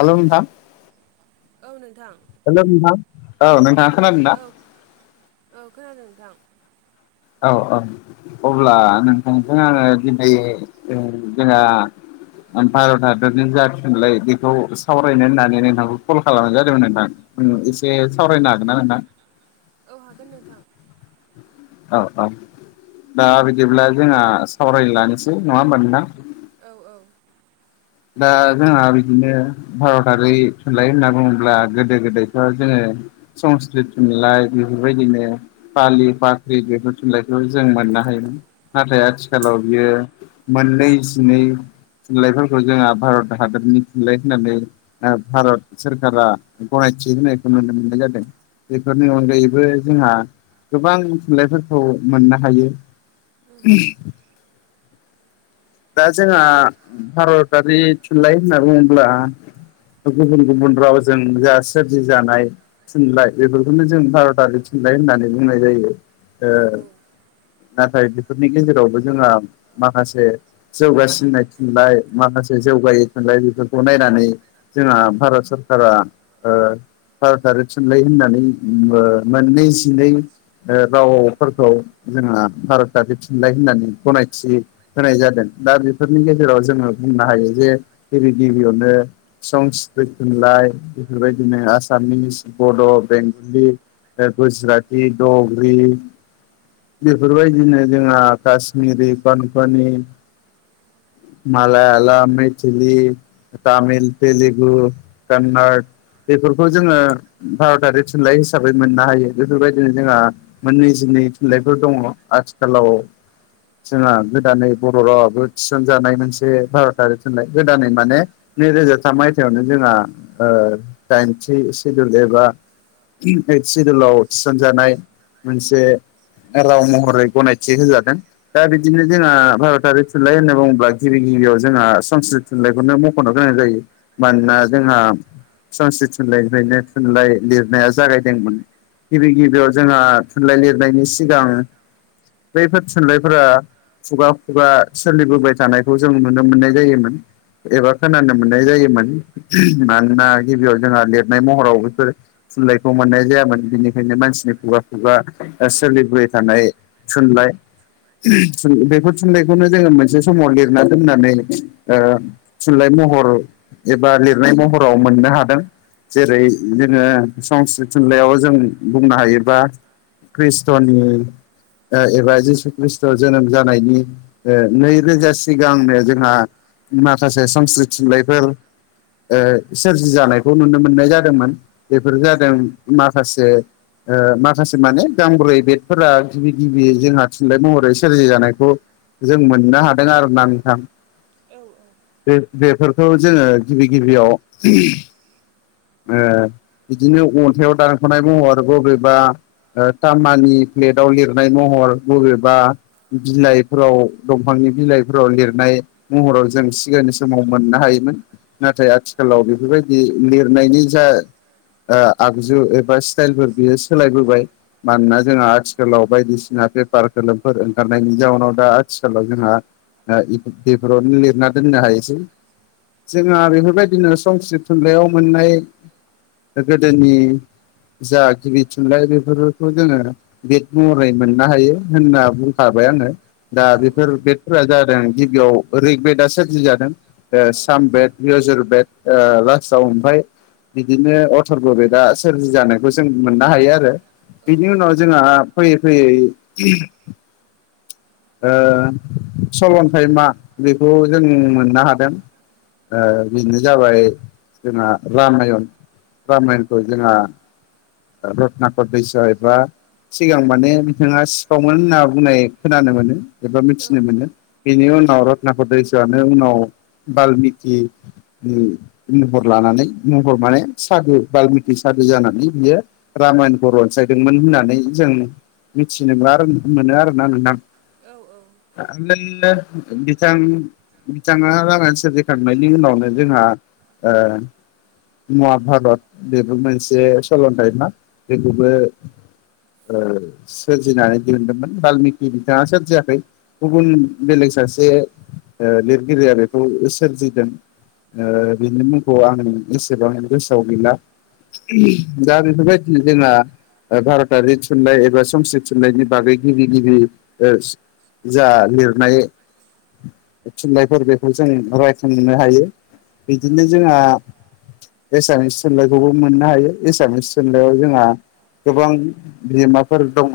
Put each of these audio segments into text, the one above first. हेल' नोंथां औ नोंथां हेल' नोंथां औ नोंथाङा खोनादों ना। औ औ खोनादों नोंथां। औ औ अब्ला नोंथांजों आङो दिनै जोंहा भारत हादरनि जाथिनलाय बेखौ सावरायनो होननानै नोंथांखौ कल खालामनाय जादोंमोन नोंथां। एसे सावरायनो हागोन ना नोंथां। अ औ हागोन नोंथां। औ औ दा बिदिब्ला जोंहा सावरायलानोसै नङा होमबा नोंथां। औ-औ दा जोंहा बिदिनो भारतारि थुनलाइ होनना बुङोब्ला गोदो गोदायथ' जोङो। संस्कृत थुनलाइ बेफोरबायदिनो फालि फाख्रि बेफोर थुनलाइखौ जों मोननो हायोमोन नाथाय आथिखालाव बियो मोननै जिनै थुनलाइफोरखौ जोंहा भारत हादरनि थुनलाइ होननानै भारत सोरखारा गनायथि होनायखौ नुनो मोननाय जादों। बेफोरनि अनगायैबो जोंहा गोबां थुनलाइफोरखौ मोननो हायो। उम [unintelligible] दा जोंहा भारतारि थुनलाइ होनना बुङोब्ला गुबुन गुबुन रावजों जा सोरजि जानाय थुनलाइ बेफोरखौनो जों भारतारि थिनलाइ होननानै बुंनाय जायो। औ ओ औ नाथाय बेफोरनि गेजेरावबो जोंहा माखासे जौगासिननाय थुनलाय माखासे जौगायोै थुनलाय बेफोरखौ नायनानै जोंहा भारत सरकारा ओ भारतारि थुनलाइ होननानै मोननै जिनै रावफोरखौ जोंहा भारतारि थुनलाय होननानै गनायथि होनाय जादों। दा बेफोरनि गेजेराव जोङो बुंनो हायो जे गिबि गिबियावनो संस्कृत थुनलाइ बेफोरबायदिनो आसामिस बड' बेंगलि। गुजराथि दग्रि बेफोरबायदिनो जोंहा काश्मिरि कनकनि मालायालाम, मेथलि, तामिल तेलेगु कन्नड बेफोरखौ जोङो भारतारि थुनलाइ हिसाबै मोननो हायो बेफोरबायदिनो जोंहा मोन नैजिनै थुनलाइफोर दङ आथिखालाव जोंहा गोदानै बर' राव थिसनजानाय मोनसे भारतारि थुनलाइ गोदानै माने नैरोजा थाम मायथाइयावनो जोंहा ओ दाइनथि सिदुल एबा ओइथ सिदुलाव थिसनजानाय मोनसे राव महरै गनायथि होजादों दा बिदिनो जोंहा भारतारि थुनलाइ होनना बुङोब्ला गिबि गिबियाव जोंहा संस्कृत थुनलाइखौनो मखनो गोनां जायो। मानोना जोंहा संस्कृत थुनलाइफ्रायनो थुनलाइ लिरनाया जागायदोंमोन। गिबि गिबियाव जोंहा थुनलाइ लिरनायनि सिगां बैफोर थुनलाइफोरा खुगा खुगा सोलिबोबाय थानायखौ जों नुनो मोननाय जायोमोन। एबा खोनानो मोननाय जायोमोन मानोना गिबियाव जोंहा लिरनाय महराव बेफोर थुनलाइखौ मोननाय जायामोन बिनिखायनो मानसिनि खुगा खुगा सोलिबोबाय थानाय थुनलाइ बेफोर थुनलाइ बेखौनो जोङो मोनसे समाव लिरना दोननानै ओ थुनलाइ महर एबा लिरनाय महराव मोननो हादों। जेरै जोङो संस्कृत थुनलाइयाव जों बुंनो हायोबा कृष्टनि ओ एबा जिसु खृष्ट' जोनोम जानायनि ओ नै रोजा सिगांनो जोंहा माखासे संस्कृत थुनलाइफोर ओ सोरजि जानायखौ नुनो मोननाय जादोंमोन बेफोर जादों माखासे ओ माखासे माने गांब्रै बेदफोरा गिबि गिबि जोंहा थुनलाइ महरै सोरजि जानायखौ जों मोननो हादों आरोना नोंथां औ औ बे बेफोरखौ जोङो गिबि गिबियाव ओ बिदिनो अन्थाइाव दानख'नाय महर बबेबा ओ तामानि प्लेटाव लिरनाय महर बबेबा बिलाइफोराव दंफांनि बिलाइफोराव लिरनाय महराव जों सिगांनि समाव मोननो हायोमोन। नाथाय आथिखालाव बेफोरबायदि लिरनायनि जा ओ आगजु एबा स्टाइलफोर बियो सोलायबोबाय। मानोना जोंहा आथिखालाव बायदिसिना पेपार खोलोमफोर ओंखारनायनि जाउनाव दा आथिखालाव जोंहा ओ इ बेफोरावनो लिरना दोननो हायोसै। जोंहा बेफोरबायदिनो संकृत थुनलाइयाव मोननाय गोदोनि जा गिबि थुनलाइ बेफोरखौथ' जोङो बेद महरै मोननो हायो होनना बुंखाबाय आङो। दा औ बेफोर बेडफोरा जादों गिबियाव रिक बेदआ सोरजि जादों ओ साम बेड यजुर बेड ओ लास्टआव ओमफ्राय बिदिनो अथर्व बेड आ सोरजि जानायखौ जों मोननो हायोआरो। औ बिनि औ उनाव जोंहा फैयै फैयै ओ सल'न्थाइ मा बेखौ जों मोननो हादों। ओ बेनो जाबाय जोंना रामायण। रामायनखौ जोंहा रतनाकर दैस'एबा सिगां माने बिथाङा सिखावमोन होनना बुंनाय खोनानो मोनो एबा औ मिथिनो मोनो। बेनि औ उनाव रतनाकर दैस'आनो उनाव बाल्मिकि नि महर लानानै महर माने सादु बाल्मिकि सादु जानानै बियो रामायणखौ रनसायदोंमोन होननानै जों मिथिनो मोनो आरोना नोंथां। औ औ। [unintelligible] बिथाङा रामायण सोरजिखांनायनि उनावनो जोंहा ओ महाभारत बेबो मोनसे सलन्थाइमा बेखौबो ओ सोरजिनानै दिहुनदोंमोन बालमिकि बिथाङा सोर जियाखै गुबुन बेलेग सासे ओ लिरगिरिया बेखौ सोरजिदों। ओ बिनि मुंखौ आं एसेबां गोसोआव गैला। दा बेफोरबायदिनो जोंहा ओ भारतारि थुनलाय एबा संस्कृत थुनलाइनायनि बागै गिबि गिबि ओ जा लिरनाय थुनलाइफोर बेखौ जों रायखांनो हायो। औ बिदिनो जोंहा एसामिस थुनलाइखौबो मोननो हायो। एसामिस थुनलायाव जोंहा गोबां बिहोमाफोर दङ'।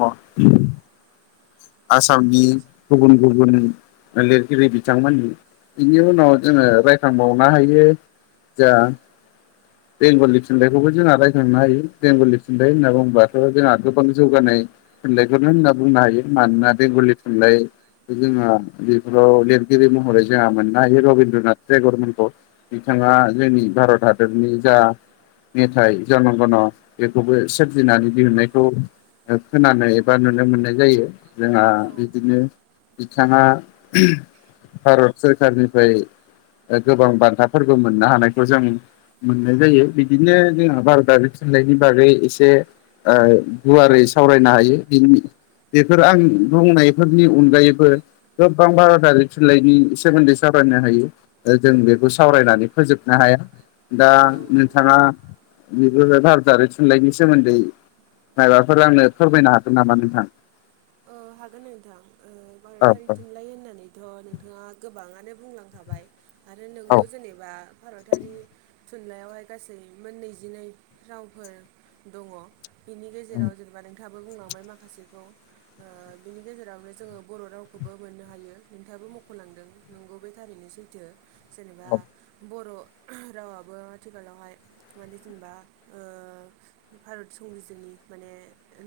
आसामनि गुबुन गुबुन लिरगिरि बिथांमोननि बेनि उनाव जोङो रायखांबावनो हायो जोंहा बेंगलि थुनलाइखौबो जोंहा रायखांनो हायो। बेंगललि थुनलाइ होनना औ बुङोबाथ' जोंहा गोबां जौगानाय थुनलाइखौनो होनना बुंनो हायो मानोना बेंगलि थुनलाइ जोंहा बेफोराव लिरगिरि महरै जोंहा मोननो हायो रबिन्द्रनाथ ट्रेगरमोनखौ। बिथाङा जोंनि भारत हादरनि जा मेथाइ जनगन' बेखौबो सोरजिनानै दिहुनन्नायखौ खोनानो एबा नुनो मोननाय जायो। जोंहा बिदिनो बिथाङा भारत सोरखारारनिफ्राय ओ गोबां बान्थाफोरबो मोननो हानायखौ जों मोननाय जायो बिदिनो जोंहा भारतारि थुनलाइनि बागै एसे ओ गुवारै सावरायनो हायो। बि सोर आं बुंनायफोरनि अनगायैबो गोबां भारतारि थुनलाइनि सोमोन्दै सावरायनो हायो। ओ जों बेखौ सावरायनानै फोजोबनो हाया। दा औ नोंथाङा बेफोर भारजारि थुनलाइनि सोमोन्दै माइबाफोर आंनो फोरमायनो हागोन नामा नोंथां? ओ हागोन नोंथां। ओ औ भारतारि थुनलाइ होननानै थ' नोंथाङा गोबाङानो बुंलांखाबाय आरो औ नोंगौ जेनेबा भारतारि थुनलाइयावहाय गासै मोन नैजिनै रावफोर दङ बिनि गेजेराव जों एबा नोंथाङाबो बुंलांबाय माखासेखौ। ओ बिनि गेजेरावनो जोङो बर' रावखौबो मोननो हायो नोंथाङाबो मख'लांदों। नंगौ बे थारैनो सैथो जेनेबा बर' रावाबो आथिखालावहाय माने जेनेबा ओ भारत संबिजिरनि माने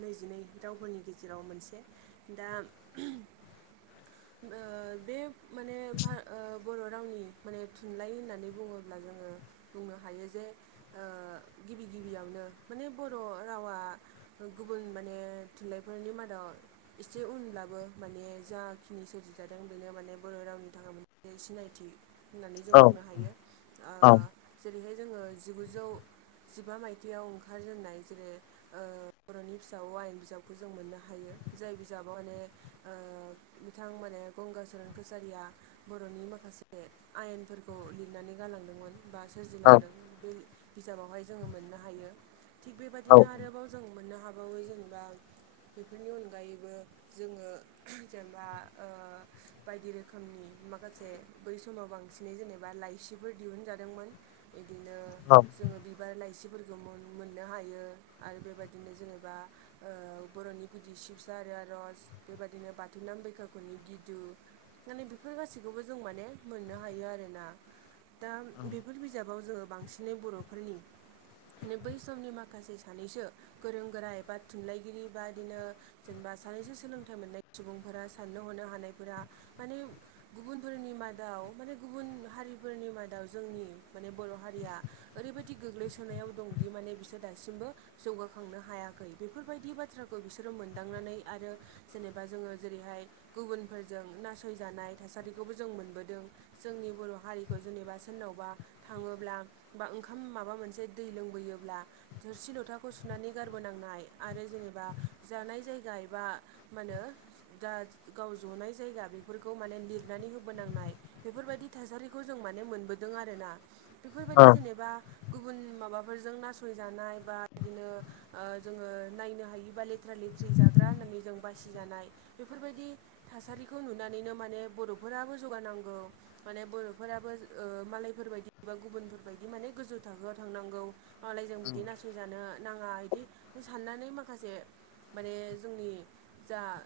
नैजिनै रावफोरनि गेजेराव मोनसे। दा ओ बे माने भा ओ बर' रावनि माने थुनलाइ होननानै बुङोब्ला जोङो बुंनो हायो जे ओ गिबि गिबियावनो माने बर' रावा गुबुन माने थुनलाइफोरनि मादाव एसे उनब्लाबो माने जा सोरजिजादों बेनो माने बर' रावनि थाखाय मोनसे सिनायथि। होननानै जों बुंनो हायो। ओ औ जेरैहाय जोङो जिगुजौ जिबा मायथायाव ओंखारजेननाय जेरै ओ बर'नि फिसा आयेन बिजाबखौ जों मोननो हायो जाय बिजाबावहायनो ओ बिथां मोने गंगचरन कसारिया बर'नि माखासे आयेनफोरखौ लिरनानै गालांदोंमोन। बा औ सोरजिलांदों बे बिजाबावहाय जोङो मोननो हायो थिग औ बेबायाददिनो आरोबाव जों मोननो हाबावो जेनेबा बेफोरनि अनगायैबो जोङो जेनेबा ओ बायदि रोखोमनि माखासे बै समाव बांसिनै जेनेबा लाइसि फोर दिहुनजादोंमोन बिदिनो औ जोङो बिबार लाइसिफोरखौ मोनमोननो हायो आरो बेबायदिनो जेनेबा बर'नि गुदि सिबसा आरो आर'ज बेबादिनो बाथौनोम बैखाखौनि गिद माने बेफोर गासैखौबो जों माने मोननो हायो आरोना दा बेफोर बिजाब खौ जोङो बांसिनै बर'फोरनि माने बै समनि माखासे सानैसो गोरों-गोरा एबा थुनलाइगिरि बादिनो जेनेबा सानैसो सोलोंथाइ मोननाय सुबुंफोरा साननो ह'नो हानायफोरा माने गुबुनफोरनि मादाव माने गुबुन हारिफोरनि मादाव जोंनि माने बर' हारिया ओरैबायदि गोग्लैसोनायाव दंदि माने बिसोर दासिमबो जौगाखांनो हायाखै। बेफोरबायदि बाथ्राखौ बिसोरो मोनदांनानै आरो जेनेबा जोङो जेरैहाय गुबुनफोरजों नासयजानाय थासारिखौबो जों मोनबोदों। जोंनि बर' हारिखौ जेनेबा सोरनावबा थाङोब्ला बा ओंखाम माबा मोनसे दै लोंबोयोब्ला। थोरसि ल'थाखौ सुनानै गारबोनांनाय आरो जेनेबा जानाय जायगा एबा मानो दा गाव जनाय जायगा बेफोरखौ माने लिरनानै होबोनांनाय बेफोरबायदि थासारिखौ जों माने मोनबोदों आरोना, बेफोरबायदि जेनेबा- गुबुन माबाफोरजों नासयजानाय बा बिदिनो- जोङो नायनो हायिबा लेथ्रा-लेथ्रि जाग्रा होननानै जों बासिजानाय बेफोरबायदि- थासारिखौ नुनानैनो माने बर'फोराबो जौगानांगौ। माने बर'फोराबो ओ मालायफोरबायदि एबा गुबुनफोरबायदि माने गोजौ थाखोआव थांनांगौ। मालायजों बिदि नास- यजानो नाङा बिदि साननानै माखासे माने जोंनि- जा-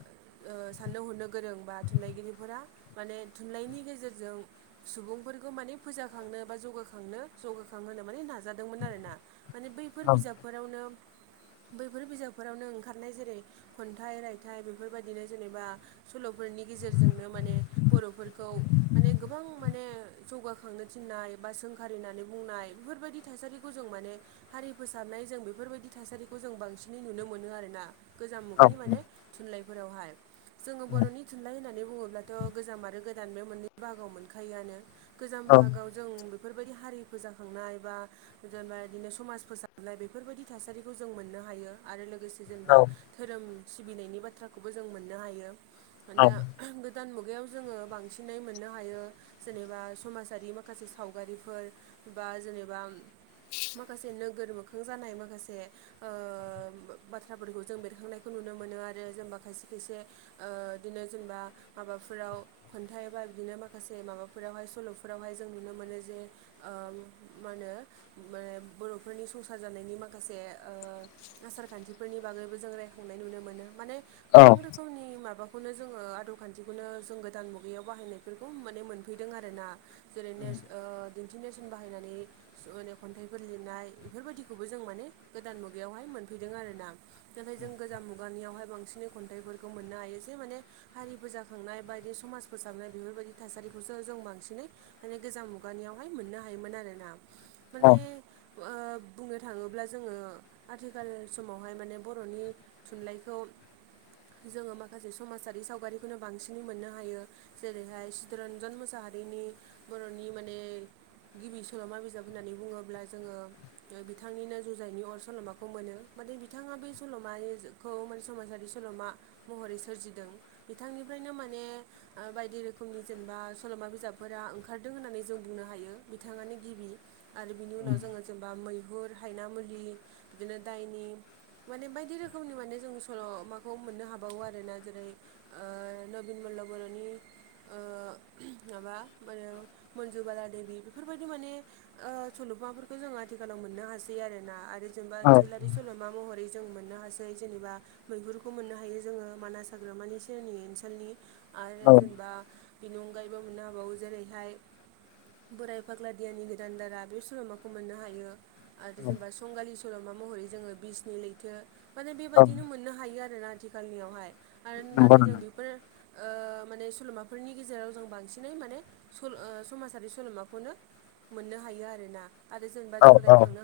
साननो हनो गोरों बा थुनलाइगिरिफोरा माने थुनलाइनि गेजेरजों- सुबुंफोरखौ माने फोजाखांनो बा जौगाखांनो-जौगाखांहोनो माने नाजादोंमोन आरोना। माने बैफोर बिजाबफोरावनो बैफोर बिजाबफोरावनो ओंखारनाय। जेरै-खन्थाइ राय- थाइ बेफोरबायदिनो जेनेबा सल'फोरनि गेजेरजोंनो माने बर'फोरखौ- माने गोबां माने जौगाखांनो थिननाय बा सोंखारिनानै बुंनाय बेफोरबायदि थासारि- खौ जों माने हारि फोसाबनाय जों बेफोरबायदि थासारिखौ जों बांसिनै नुनो मोनो आरोना। गोजाम मुगानि माने थुनलाइफोरावहाय। जोङो बर'नि- थुनलाइ होननानै बुङोब्लाथ' गोजाम आरो गोदान बे मोननै बाहागोआव मोनखायोआनो, गोजाम बाहागोआव- जों बेफोरबायदि हारि फोजाखांनाय बा- जेनेबा बिदिनो समाज फोसाबनाय बेफोरबायदि थासारिखौ जों मोननो हायो। आरो लोगोसे जेनेबा धोरोम सिबिनायनि बाथ्राखौबो जों मोननो हायो। मानोना- गोदान मुगायाव जोङो बांसिनै मोननो हायो। जेनेबा समाजारि माखासे सावगारिफोर बा जेनेबा- माखासे नोगोर मोखां जानाय माखासे- ओ बाथ्राफोरखौ जों बेरखांनायखौ नुनो मोनो आरो जेनेबा खायसे-खायसे बिदिनो जेनेबा माबाफोराव खन्थाइ बा बिदिनो माखासे माबाफोरावहाय सल'फोरावहाय जों नुनो मोनो जे- मा होनो बर'फोरनि संसार जानायनि माखासे- आसारखान्थिफोरनि बागैबो जों रायखांनाय नुनो मोनो। माने गोबां रोखोम- मनि माबाखौनो जोङो आदब खान्थिखौनो जों गोदान मुगायाव बाहायनायफोरखौ माने मोनफैदों आरो ना। जेरै दिन्थि नेरसोन बाहायनानै- माने खन्थाइफोर लिरनाय बेफोरबायदिखौबो जों माने गोदान मुगायावहाय मोनफैदों आरो ना। दिनै जों गोजाम मुगानियावहाय बांसिनै खन्थाइफोरखौ मोननो हायो जे माने- हारि फोजाखांनाय बायदि समाज फोसाबनाय बेफोरबायदि थासारिखौसो जों बांसिनै माने गोजाम मुगानियावहाय मोननो हायोमोन आरोना। माने बुंनो थाङोब्ला जोङो आथिखाल समावहाय माने बर'नि थुनलाइखौ जोङो माखासे समाजारि सावगारिखौनो बांसिनै मोननो हायो। जेरैहाय चित्तरन्जन मुसाहारिनि बर'नि माने गिबि सल'मा बिजाब होननानै बुङोब्ला जोङो बिथांनिनो ''जुजाइनि अर'' सल'माखौ मोनो। माने बिथाङा बे सल'माखौ माने समाजारि सल'मा महरै सोरजिदों। बिथांनिफ्रायनो माने बायदि रोखोमनि जेनेबा सल'मा बिजाबफोरा ओंखारदों होननानै जों बुंनो हायो बिथाङानो गिबि। आरो बिनि उनाव जोङो जेनेबा मैहुर, हायनामुलि, बिदिनो दाइनि माने बायदि रोखोमनि माने जों सल' माखौ मोननो हाबावो आरोना जेरै ओ नबिन मल्ल बर'नि माबा मानो ''मन्जुबाला देबि'' बेफोरबायदि माने ओ सल'माफोरखौ जों आथिखालाव मोननो हासै आरोना। आरो जेनेबा ओनसोलारि सल'मा महरै जों मोननो हासै जेनेबा मैहुरखौ मोननो हायो जोङो मानास हाग्रामानि सेरनि ओनसोलनि आरो जेनेबा बिनि अनगायैबो मोननो हाबावो जेरैहाय बोराइ फाग्लादियानि गोदान दारा बे सल'माखौ मोननो हायो। आरो जेनेबा संगालि सल'मा महरै जोङो बिसनि लैथो माने बेबायदिनो मोननो हायो। हायो आरोना आथिखालनियावहाय आरो नाथाय जों बेफोर ओ माने सल'माफोरनि गेजेराव जों बांसिनै माने स'ल ओ समाजारि सल'माखौनो मोननो हायो आरोना आरो जेनेबा जों रायखांनो हायो